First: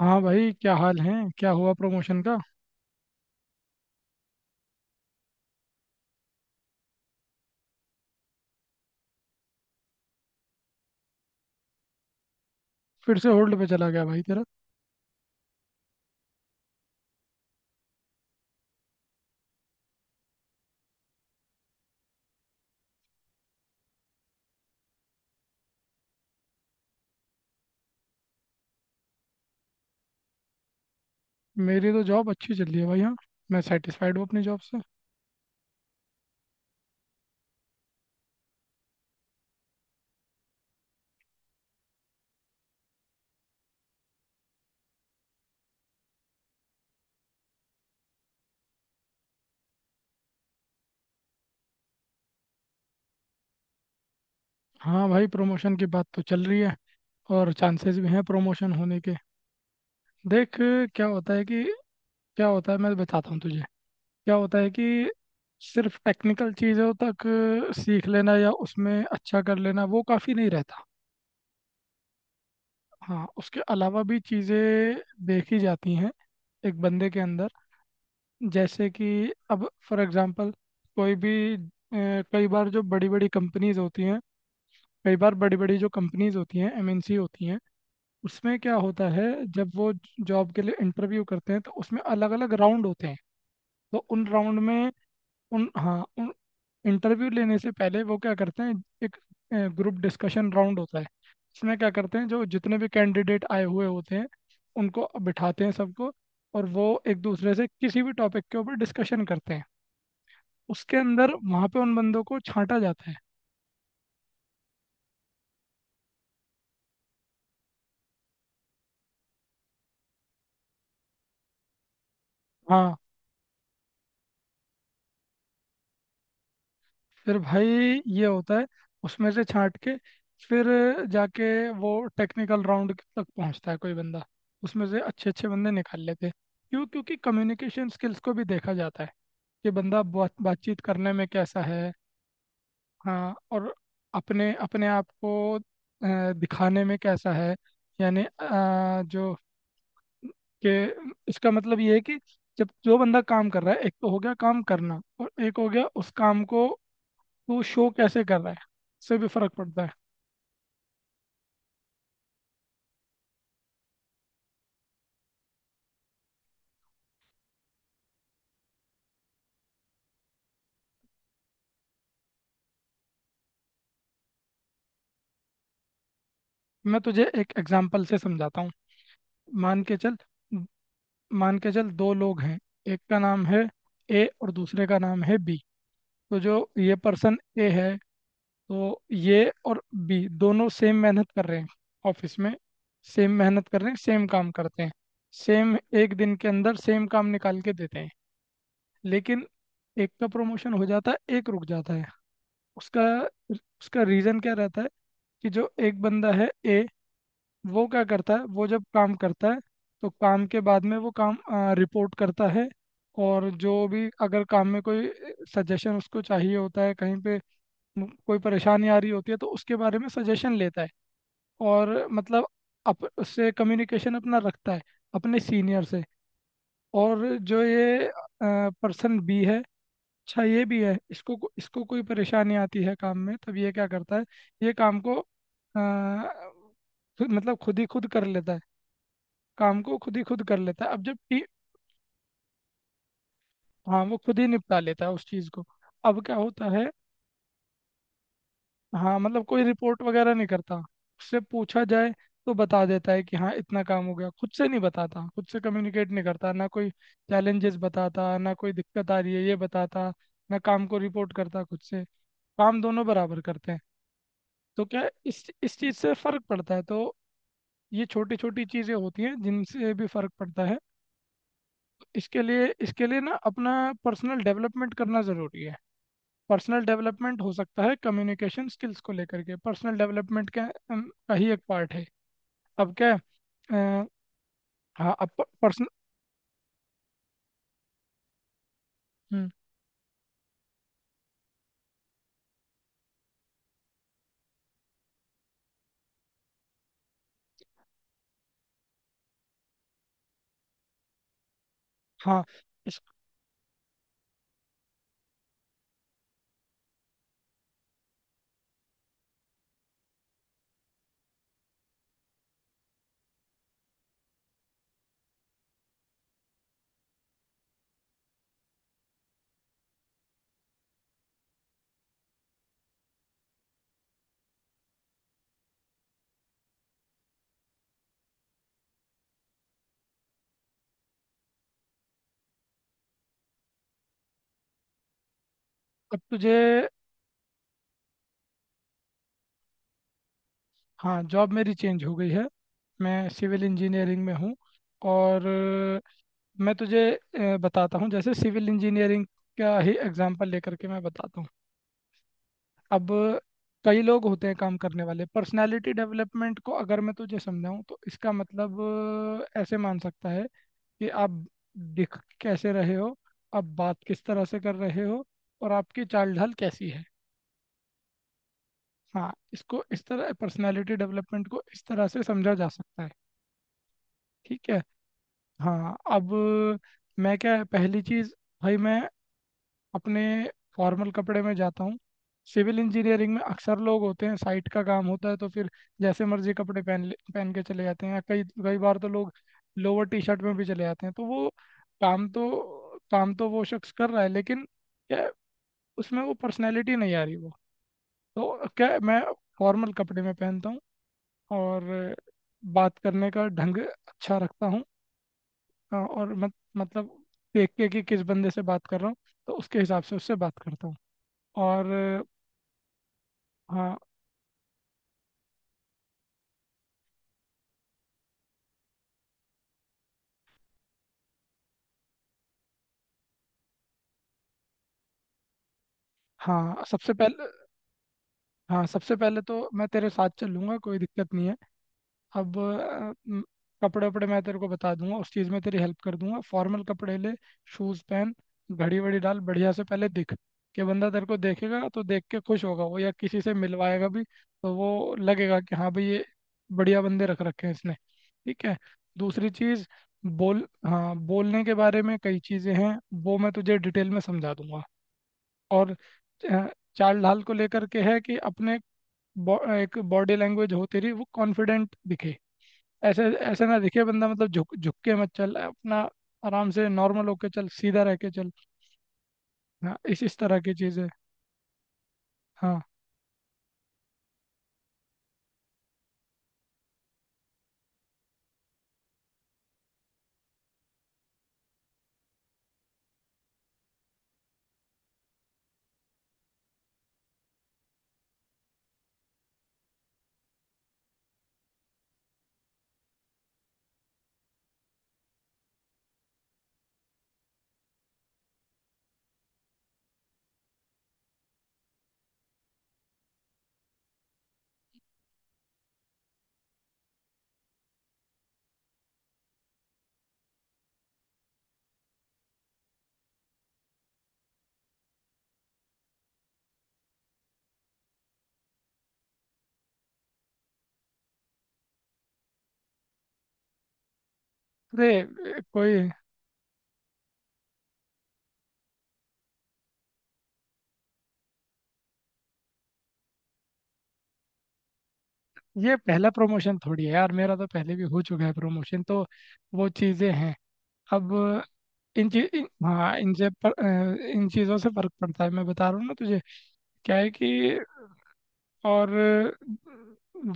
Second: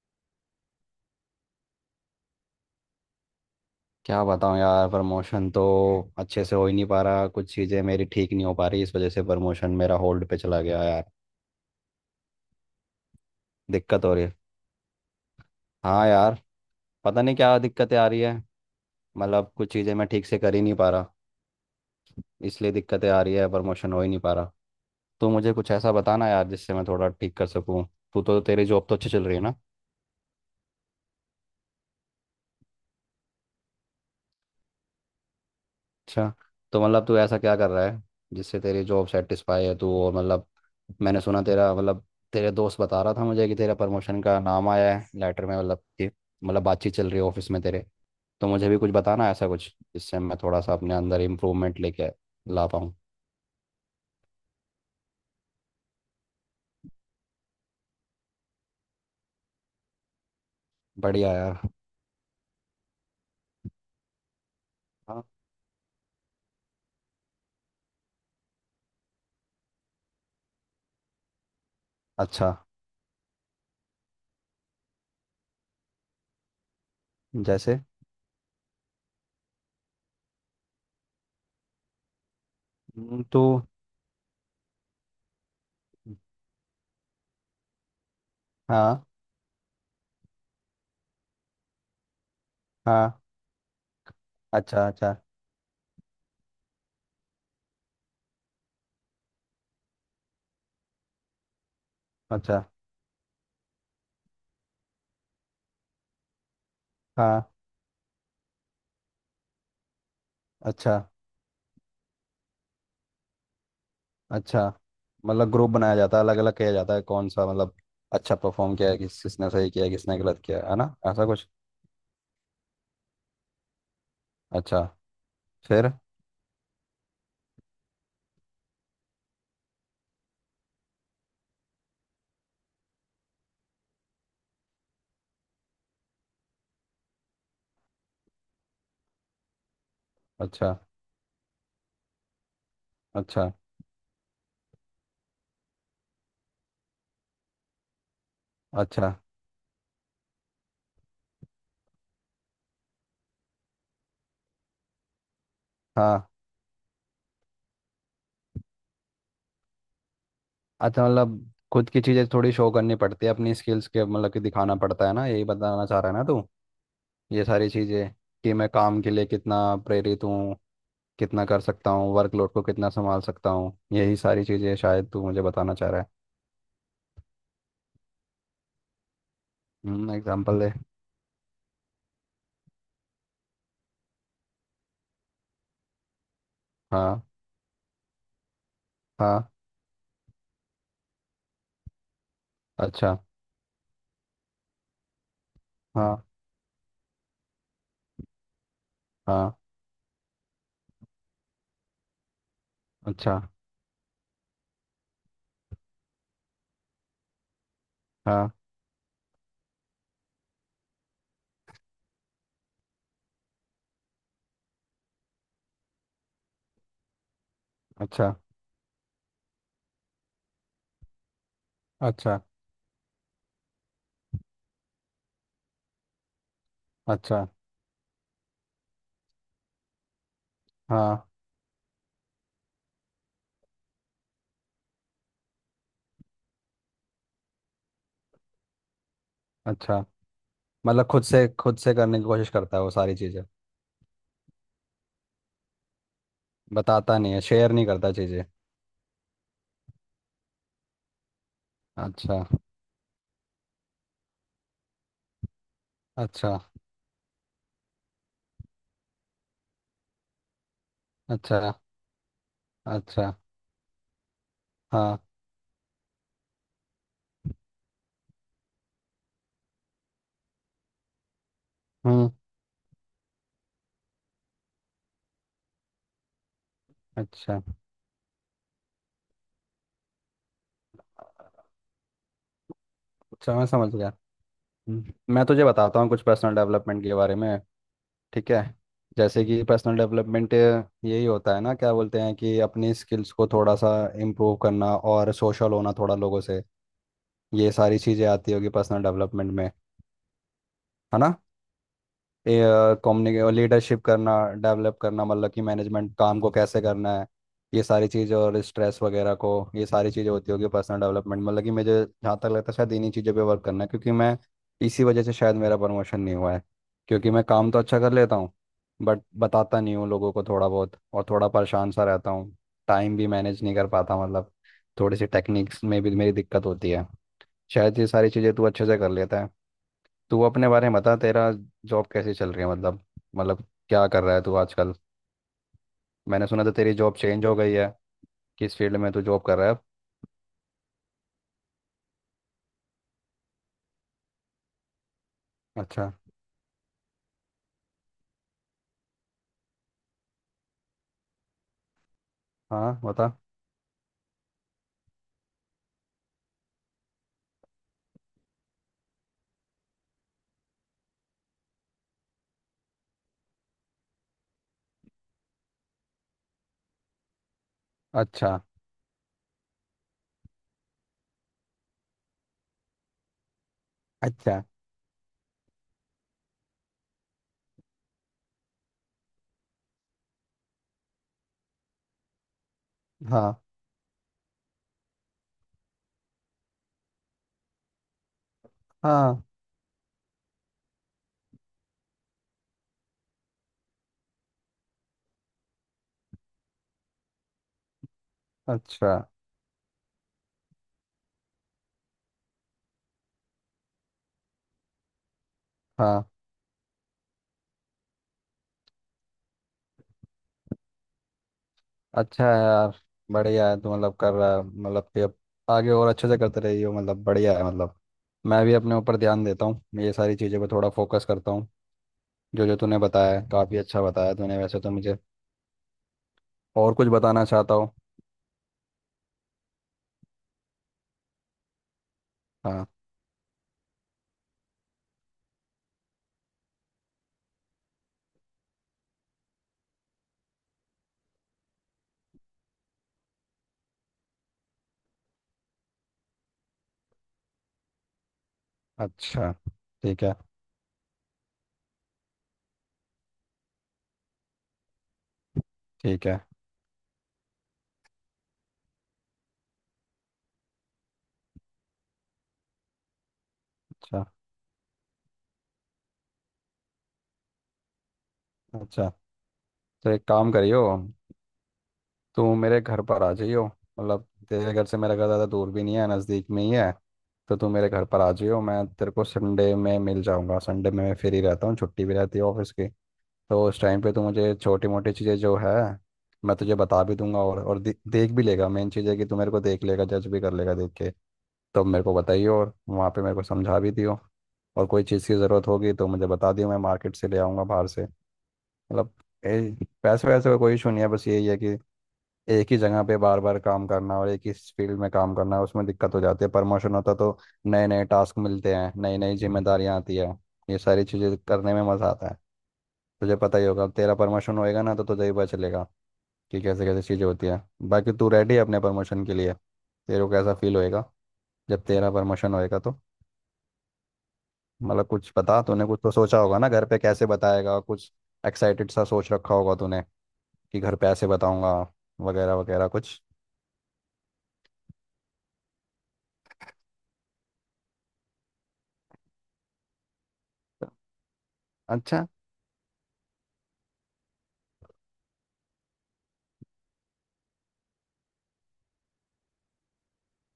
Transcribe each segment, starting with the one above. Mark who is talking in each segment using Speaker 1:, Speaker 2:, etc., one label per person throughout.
Speaker 1: हाँ भाई, क्या हाल है। क्या हुआ प्रमोशन का।
Speaker 2: क्या बताऊं यार। प्रमोशन तो अच्छे से हो ही नहीं पा रहा। कुछ चीज़ें मेरी ठीक नहीं हो पा रही। इस वजह से प्रमोशन मेरा होल्ड पे चला गया यार।
Speaker 1: फिर से होल्ड पे चला गया
Speaker 2: दिक्कत हो
Speaker 1: भाई
Speaker 2: रही है।
Speaker 1: तेरा।
Speaker 2: हाँ यार। पता नहीं क्या दिक्कतें आ रही है। मतलब कुछ चीज़ें मैं ठीक से कर ही नहीं पा रहा। इसलिए दिक्कतें आ रही है। प्रमोशन हो ही नहीं पा रहा। तो मुझे कुछ ऐसा बताना यार जिससे मैं थोड़ा ठीक कर सकूँ। तू तो तेरी जॉब तो अच्छी चल रही है ना।
Speaker 1: मेरी तो जॉब अच्छी चल रही है भाई, हाँ। मैं सेटिस्फाइड हूँ अपनी जॉब से।
Speaker 2: अच्छा। तो मतलब तू ऐसा क्या कर रहा है जिससे तेरी जॉब सेटिस्फाई है तू। और मतलब मैंने सुना तेरा मतलब तेरे दोस्त बता रहा था मुझे कि तेरा प्रमोशन का नाम आया है लेटर में। मतलब कि मतलब बातचीत चल रही है ऑफिस में तेरे। तो मुझे भी कुछ बताना ऐसा कुछ जिससे मैं थोड़ा सा अपने अंदर इम्प्रूवमेंट लेके ला पाऊँ।
Speaker 1: हाँ भाई, प्रमोशन की बात तो चल रही है, और चांसेस भी हैं प्रमोशन होने के। देख, क्या
Speaker 2: बढ़िया
Speaker 1: होता है कि,
Speaker 2: यार।
Speaker 1: क्या होता है मैं बताता हूँ तुझे। क्या होता है कि
Speaker 2: हाँ।
Speaker 1: सिर्फ टेक्निकल चीज़ों तक सीख लेना या उसमें अच्छा कर लेना, वो काफ़ी नहीं रहता।
Speaker 2: अच्छा।
Speaker 1: हाँ, उसके अलावा भी चीज़ें देखी जाती हैं एक बंदे के अंदर।
Speaker 2: जैसे।
Speaker 1: जैसे कि, अब फॉर एग्जांपल, कोई भी कई बार जो बड़ी बड़ी
Speaker 2: तो।
Speaker 1: कंपनीज होती हैं, कई बार बड़ी बड़ी जो कंपनीज होती हैं एमएनसी होती हैं, उसमें क्या
Speaker 2: हाँ।
Speaker 1: होता है, जब वो जॉब के लिए इंटरव्यू करते हैं तो उसमें अलग अलग राउंड होते हैं।
Speaker 2: हाँ।
Speaker 1: तो उन राउंड
Speaker 2: अच्छा
Speaker 1: में,
Speaker 2: अच्छा।
Speaker 1: उन इंटरव्यू लेने से पहले वो क्या करते हैं। एक ग्रुप डिस्कशन राउंड होता है। इसमें क्या करते हैं, जो
Speaker 2: अच्छा।
Speaker 1: जितने भी कैंडिडेट आए हुए होते हैं उनको बिठाते हैं सबको, और वो एक
Speaker 2: हाँ।
Speaker 1: दूसरे से किसी भी टॉपिक के ऊपर डिस्कशन करते हैं। उसके
Speaker 2: अच्छा।
Speaker 1: अंदर वहां पे उन बंदों को छांटा जाता है।
Speaker 2: अच्छा मतलब ग्रुप बनाया जाता है अलग अलग किया जाता है। कौन सा मतलब अच्छा परफॉर्म किया है। किस किसने सही किया है किसने गलत किया है ना ऐसा कुछ।
Speaker 1: हाँ।
Speaker 2: अच्छा। फिर।
Speaker 1: फिर भाई ये होता है, उसमें से छांट के फिर जाके वो टेक्निकल राउंड तक पहुंचता है कोई बंदा। उसमें से अच्छे अच्छे बंदे निकाल लेते हैं। क्यों? क्योंकि कम्युनिकेशन स्किल्स को भी देखा जाता है, कि बंदा बात
Speaker 2: अच्छा।
Speaker 1: बातचीत करने में कैसा है। हाँ,
Speaker 2: अच्छा।
Speaker 1: और अपने अपने आप को दिखाने में कैसा है। यानी
Speaker 2: अच्छा।
Speaker 1: जो कि, इसका मतलब ये है कि जब जो बंदा काम कर रहा है, एक तो हो गया काम करना और एक हो गया उस
Speaker 2: हाँ।
Speaker 1: काम को तू शो कैसे कर रहा है। इससे भी फर्क पड़ता है।
Speaker 2: अच्छा मतलब खुद की चीज़ें थोड़ी शो करनी पड़ती है अपनी स्किल्स के। मतलब कि दिखाना पड़ता है ना। यही बताना चाह रहा है ना तू ये सारी चीज़ें। कि मैं काम के लिए कितना प्रेरित हूँ कितना कर सकता हूँ। वर्कलोड को कितना संभाल सकता हूँ। यही सारी चीज़ें शायद तू मुझे बताना चाह रहा है।
Speaker 1: मैं तुझे एक एग्जांपल से समझाता हूँ। मान के चल
Speaker 2: एग्जाम्पल दे।
Speaker 1: मान के चल दो लोग हैं। एक का नाम है ए और दूसरे का नाम है बी। तो जो ये
Speaker 2: हाँ।
Speaker 1: पर्सन ए है, तो ये
Speaker 2: हाँ।
Speaker 1: और बी दोनों सेम मेहनत कर रहे हैं ऑफिस में।
Speaker 2: अच्छा।
Speaker 1: सेम मेहनत कर रहे हैं, सेम काम करते हैं। सेम एक
Speaker 2: हाँ।
Speaker 1: दिन के अंदर सेम काम निकाल के देते हैं। लेकिन
Speaker 2: हाँ।
Speaker 1: एक का प्रमोशन हो जाता है, एक रुक जाता है। उसका
Speaker 2: अच्छा।
Speaker 1: उसका रीज़न क्या रहता है। कि जो एक बंदा है, ए, वो क्या करता है,
Speaker 2: हाँ।
Speaker 1: वो जब काम करता है तो काम के बाद में वो काम रिपोर्ट करता है। और जो भी अगर काम में कोई सजेशन उसको चाहिए होता है कहीं पे,
Speaker 2: अच्छा।
Speaker 1: कोई परेशानी आ रही होती है तो उसके बारे में सजेशन लेता है। और
Speaker 2: अच्छा।
Speaker 1: मतलब, उससे कम्युनिकेशन अपना रखता है अपने सीनियर से। और
Speaker 2: अच्छा।
Speaker 1: जो ये पर्सन बी है, अच्छा ये भी है,
Speaker 2: हाँ।
Speaker 1: इसको कोई परेशानी आती है काम में तब ये क्या करता है, ये काम को मतलब खुद ही खुद कर लेता है। काम को
Speaker 2: अच्छा
Speaker 1: खुद ही खुद कर लेता है। अब
Speaker 2: मतलब
Speaker 1: जब टी
Speaker 2: खुद से करने की कोशिश करता है वो सारी चीज़ें।
Speaker 1: हाँ, वो खुद ही निपटा लेता है उस चीज़ को। अब क्या होता है,
Speaker 2: बताता नहीं है शेयर नहीं करता चीज़ें।
Speaker 1: हाँ मतलब कोई रिपोर्ट वगैरह नहीं करता। उससे पूछा जाए
Speaker 2: अच्छा।
Speaker 1: तो बता देता है कि हाँ इतना काम हो गया। खुद से नहीं बताता, खुद से कम्युनिकेट नहीं करता, ना
Speaker 2: अच्छा।
Speaker 1: कोई चैलेंजेस बताता, ना कोई दिक्कत आ रही है ये बताता, ना काम को रिपोर्ट
Speaker 2: अच्छा।
Speaker 1: करता खुद से। काम दोनों
Speaker 2: अच्छा।
Speaker 1: बराबर करते हैं। तो क्या है,
Speaker 2: हाँ।
Speaker 1: इस चीज़ से फर्क पड़ता है। तो ये छोटी छोटी चीज़ें होती हैं जिनसे भी फर्क पड़ता है।
Speaker 2: हम्म।
Speaker 1: इसके लिए ना अपना पर्सनल डेवलपमेंट करना ज़रूरी है। पर्सनल डेवलपमेंट हो
Speaker 2: अच्छा।
Speaker 1: सकता है, कम्युनिकेशन स्किल्स को लेकर के पर्सनल डेवलपमेंट का अम, का ही एक पार्ट है। अब क्या है,
Speaker 2: अच्छा मैं समझ
Speaker 1: अ,
Speaker 2: गया।
Speaker 1: हाँ अब
Speaker 2: मैं तुझे
Speaker 1: पर्सनल,
Speaker 2: बताता हूँ कुछ पर्सनल डेवलपमेंट के बारे में। ठीक है। जैसे कि पर्सनल डेवलपमेंट यही होता है ना। क्या बोलते हैं कि अपनी स्किल्स को थोड़ा सा इम्प्रूव करना और सोशल होना थोड़ा लोगों से। ये सारी चीज़ें आती होगी पर्सनल डेवलपमेंट में। है ना।
Speaker 1: हाँ
Speaker 2: ये
Speaker 1: इस,
Speaker 2: कम्युनिके लीडरशिप करना डेवलप करना। मतलब कि मैनेजमेंट काम को कैसे करना है। ये सारी चीज़ें और स्ट्रेस वगैरह को। ये सारी चीज़ें होती होगी पर्सनल डेवलपमेंट। मतलब कि मुझे जहाँ तक लगता है शायद इन्हीं चीज़ों पे वर्क करना है, क्योंकि मैं इसी वजह से शायद मेरा प्रमोशन नहीं हुआ है। क्योंकि मैं काम तो अच्छा कर लेता हूँ बट बताता नहीं हूँ लोगों को थोड़ा बहुत, और थोड़ा परेशान सा रहता हूँ। टाइम भी मैनेज नहीं कर पाता। मतलब थोड़ी सी टेक्निक्स में भी मेरी दिक्कत होती है। शायद ये सारी चीज़ें तू अच्छे से कर लेता है। तू अपने बारे में बता। तेरा जॉब कैसे चल रही है। मतलब क्या कर रहा है तू आजकल।
Speaker 1: अब
Speaker 2: मैंने
Speaker 1: तुझे,
Speaker 2: सुना था तेरी जॉब चेंज हो गई है। किस फील्ड में तू जॉब कर रहा है अब?
Speaker 1: हाँ जॉब मेरी चेंज हो गई है। मैं सिविल इंजीनियरिंग में हूँ। और
Speaker 2: अच्छा।
Speaker 1: मैं तुझे बताता हूँ, जैसे सिविल इंजीनियरिंग का ही एग्जांपल लेकर के मैं बताता हूँ।
Speaker 2: हाँ
Speaker 1: अब
Speaker 2: बता।
Speaker 1: कई लोग होते हैं काम करने वाले, पर्सनालिटी डेवलपमेंट को अगर मैं तुझे समझाऊँ तो इसका मतलब ऐसे मान सकता है कि आप दिख कैसे रहे हो, आप बात किस तरह से कर रहे हो, और आपकी चाल ढाल कैसी है।
Speaker 2: अच्छा।
Speaker 1: हाँ, इसको इस तरह, पर्सनालिटी डेवलपमेंट को इस तरह से समझा जा सकता है।
Speaker 2: अच्छा।
Speaker 1: ठीक है। हाँ अब, मैं क्या, पहली चीज़ भाई, मैं अपने फॉर्मल कपड़े में जाता हूँ। सिविल इंजीनियरिंग में
Speaker 2: हाँ।
Speaker 1: अक्सर लोग होते हैं, साइट का काम होता है तो फिर जैसे मर्जी कपड़े पहन के चले जाते हैं, या कई कई बार तो लोग
Speaker 2: हाँ।
Speaker 1: लोअर टी शर्ट में भी चले जाते हैं। तो वो काम तो, काम तो वो शख्स कर रहा है, लेकिन क्या, उसमें वो पर्सनैलिटी नहीं आ रही वो। तो क्या
Speaker 2: अच्छा।
Speaker 1: मैं फॉर्मल कपड़े में पहनता हूँ और बात करने का ढंग अच्छा रखता हूँ।
Speaker 2: हाँ।
Speaker 1: और मत, मतलब देख के कि किस बंदे से बात कर रहा हूँ तो उसके हिसाब से उससे बात करता हूँ। और
Speaker 2: अच्छा है यार। बढ़िया है तू।
Speaker 1: हाँ,
Speaker 2: मतलब कर रहा है मतलब कि अब आगे और अच्छे से करते रही हो। मतलब बढ़िया है मतलब। मैं भी अपने ऊपर ध्यान देता हूँ। मैं ये सारी चीज़ों पे थोड़ा फोकस करता हूँ। जो जो तूने बताया काफ़ी अच्छा बताया तूने वैसे तो मुझे।
Speaker 1: हाँ
Speaker 2: और कुछ
Speaker 1: सबसे
Speaker 2: बताना
Speaker 1: पहले
Speaker 2: चाहता हूँ।
Speaker 1: हाँ सबसे पहले तो मैं तेरे साथ चलूंगा, कोई दिक्कत नहीं है। अब
Speaker 2: हाँ।
Speaker 1: कपड़े वपड़े मैं तेरे को बता दूंगा, उस चीज़ में तेरी हेल्प कर दूंगा। फॉर्मल कपड़े ले, शूज़ पहन, घड़ी वड़ी डाल, बढ़िया से पहले दिख, कि बंदा तेरे को देखेगा तो देख के खुश होगा वो, या किसी से मिलवाएगा भी तो वो लगेगा कि हाँ भाई, ये बढ़िया बंदे रख रखे हैं इसने। ठीक है। दूसरी
Speaker 2: अच्छा।
Speaker 1: चीज़,
Speaker 2: ठीक है।
Speaker 1: बोल, हाँ, बोलने के बारे में कई चीज़ें हैं, वो मैं तुझे डिटेल में समझा दूंगा। और
Speaker 2: ठीक है।
Speaker 1: अ, चाल ढाल को लेकर के है कि अपने एक बॉडी लैंग्वेज होती रही वो कॉन्फिडेंट दिखे। ऐसे, ऐसे ना दिखे
Speaker 2: अच्छा।
Speaker 1: बंदा, मतलब झुक झुक के मत चल अपना, आराम से नॉर्मल होके चल, सीधा रह के चल।
Speaker 2: अच्छा।
Speaker 1: हाँ,
Speaker 2: तो
Speaker 1: इस
Speaker 2: एक
Speaker 1: इस
Speaker 2: काम
Speaker 1: तरह की
Speaker 2: करियो।
Speaker 1: चीज़ें।
Speaker 2: तू
Speaker 1: हाँ
Speaker 2: मेरे घर पर आ जाइयो। मतलब तेरे घर से मेरा घर ज़्यादा दूर भी नहीं है, नज़दीक में ही है। तो तू मेरे घर पर आ जाइयो। मैं तेरे को संडे में मिल जाऊंगा। संडे में मैं फ्री रहता हूँ, छुट्टी भी रहती है ऑफिस की। तो उस टाइम पे तू मुझे छोटी मोटी चीज़ें जो है मैं तुझे बता भी दूंगा, और देख भी लेगा। मेन चीज़ है कि तू मेरे को देख लेगा जज भी कर लेगा देख के। तो मेरे को बताइयो और वहाँ पे मेरे को समझा भी दियो। और कोई चीज़ की ज़रूरत होगी तो मुझे बता दियो, मैं मार्केट से ले आऊँगा बाहर से। मतलब पैसे वैसे का कोई इशू नहीं है। बस यही है कि एक ही जगह पे बार बार काम करना और एक ही फील्ड में काम करना उसमें दिक्कत हो जाती है। प्रमोशन होता तो नए नए टास्क मिलते हैं, नई नई जिम्मेदारियां आती है। ये सारी चीज़ें करने में मज़ा आता है। तुझे पता ही होगा, तेरा प्रमोशन होएगा ना तो तुझे ही पता चलेगा कि कैसे कैसे चीज़ें होती है। बाकी तू रेडी है अपने प्रमोशन के लिए? तेरे को कैसा फील होएगा जब तेरा प्रमोशन होएगा तो? मतलब
Speaker 1: अरे,
Speaker 2: कुछ बता। तूने
Speaker 1: कोई,
Speaker 2: कुछ तो सोचा होगा ना, घर पे कैसे बताएगा कुछ, एक्साइटेड सा सोच रखा होगा तूने कि घर पैसे बताऊंगा वगैरह वगैरह कुछ।
Speaker 1: ये पहला प्रमोशन थोड़ी है यार मेरा, तो पहले भी हो चुका है प्रमोशन तो। वो चीज़ें हैं। अब
Speaker 2: अच्छा।
Speaker 1: इन चीज इन, हाँ इनसे पर, अ, इन चीज़ों से फर्क पड़ता है, मैं बता रहा हूँ ना तुझे। क्या है कि, और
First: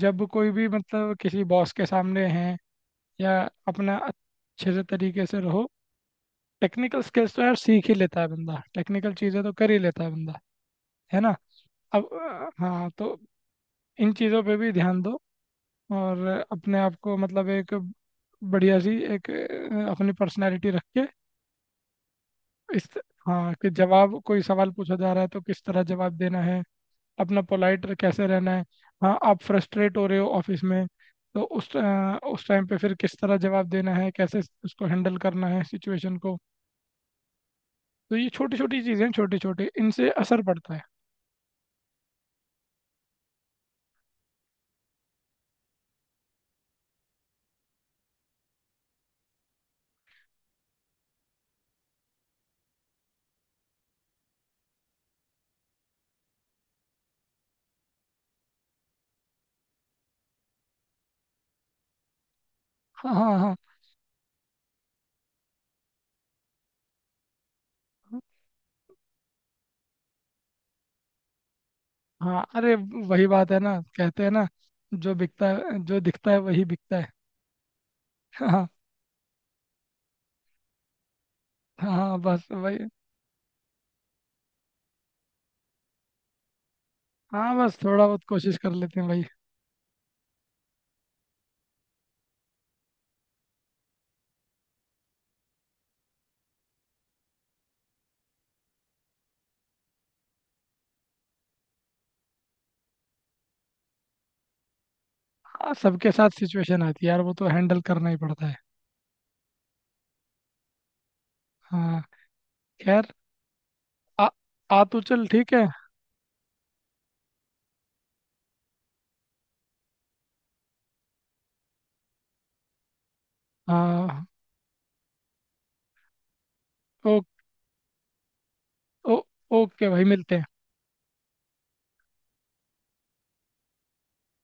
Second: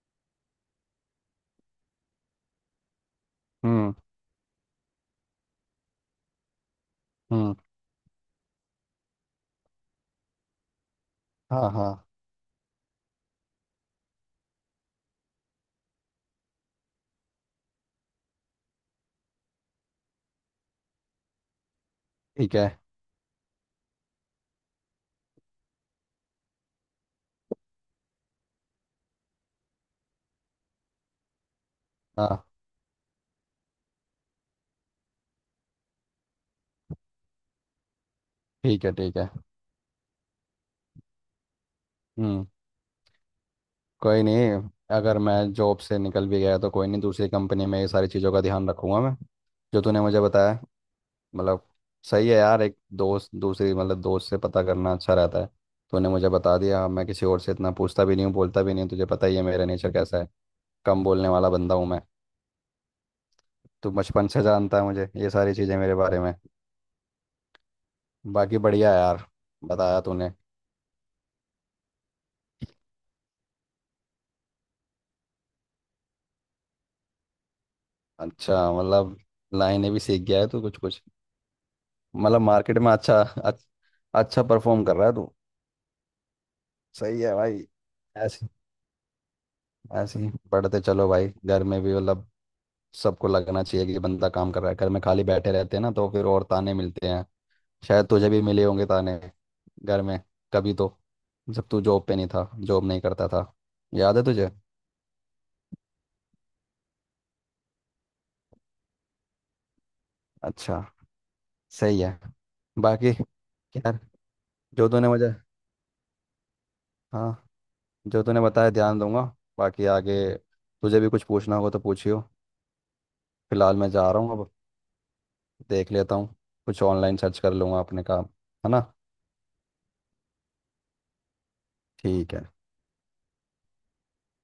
Speaker 1: जब कोई भी मतलब किसी बॉस के सामने हैं या,
Speaker 2: हम्म।
Speaker 1: अपना अच्छे से तरीके से रहो। टेक्निकल स्किल्स तो
Speaker 2: हम्म।
Speaker 1: यार सीख ही लेता है बंदा, टेक्निकल चीज़ें तो कर ही लेता है बंदा, है ना।
Speaker 2: हाँ। हाँ।
Speaker 1: अब हाँ तो, इन चीज़ों पे भी ध्यान दो। और अपने आप को मतलब एक बढ़िया सी एक अपनी पर्सनालिटी रख के
Speaker 2: ठीक है।
Speaker 1: इस, हाँ कि जवाब, कोई सवाल पूछा जा रहा है तो किस तरह जवाब देना है, अपना पोलाइट कैसे रहना है। हाँ, आप फ्रस्ट्रेट हो रहे हो ऑफिस में तो
Speaker 2: हाँ।
Speaker 1: उस टाइम पे फिर किस तरह जवाब देना है, कैसे उसको हैंडल करना है सिचुएशन को। तो ये छोटी छोटी
Speaker 2: ठीक है।
Speaker 1: चीज़ें हैं,
Speaker 2: ठीक है।
Speaker 1: छोटी छोटी, इनसे असर पड़ता है।
Speaker 2: हम्म। कोई नहीं। अगर मैं जॉब से निकल भी गया तो कोई नहीं, दूसरी कंपनी में ये सारी चीज़ों का ध्यान रखूंगा मैं, जो तूने मुझे बताया। मतलब सही है यार, एक दोस्त दूसरी मतलब दोस्त से पता करना अच्छा रहता है। तूने मुझे बता दिया। मैं किसी और से इतना पूछता भी नहीं हूँ बोलता भी नहीं हूँ, तुझे पता ही है मेरा नेचर कैसा है। कम बोलने वाला बंदा हूँ मैं।
Speaker 1: हाँ, हाँ, हाँ।
Speaker 2: तू बचपन से जानता है मुझे, ये सारी चीज़ें मेरे बारे में। बाकी बढ़िया यार, बताया तूने।
Speaker 1: हाँ अरे, वही बात है ना, कहते हैं ना, जो बिकता है, जो दिखता है वही बिकता है।
Speaker 2: अच्छा
Speaker 1: हाँ,
Speaker 2: मतलब लाइनें भी सीख गया है तू कुछ कुछ।
Speaker 1: हाँ
Speaker 2: मतलब
Speaker 1: बस वही
Speaker 2: मार्केट में अच्छा अच्छा परफॉर्म कर रहा है तू। सही है
Speaker 1: हाँ
Speaker 2: भाई।
Speaker 1: बस, थोड़ा बहुत
Speaker 2: ऐसे
Speaker 1: कोशिश कर लेते हैं भाई।
Speaker 2: ऐसे ही बढ़ते चलो भाई। घर में भी मतलब सबको लगना चाहिए कि बंदा काम कर रहा है। घर में खाली बैठे रहते हैं ना तो फिर और ताने मिलते हैं। शायद तुझे भी मिले होंगे ताने घर में, कभी तो, जब तू जॉब पे नहीं था, जॉब नहीं करता था। याद है तुझे?
Speaker 1: हाँ, सबके साथ सिचुएशन आती है यार, वो तो हैंडल करना ही पड़ता है।
Speaker 2: अच्छा। सही
Speaker 1: हाँ,
Speaker 2: है। बाकी
Speaker 1: खैर,
Speaker 2: यार
Speaker 1: आ, आ
Speaker 2: जो
Speaker 1: तो
Speaker 2: तूने
Speaker 1: चल
Speaker 2: मुझे,
Speaker 1: ठीक है।
Speaker 2: हाँ, जो तूने बताया ध्यान दूंगा। बाकी आगे तुझे भी कुछ पूछना होगा तो पूछियो। फिलहाल मैं जा रहा
Speaker 1: हाँ,
Speaker 2: हूँ अब। देख लेता हूँ, कुछ ऑनलाइन सर्च कर लूँगा अपने काम। है ना।
Speaker 1: ओ, ओके भाई, मिलते हैं।
Speaker 2: ठीक है।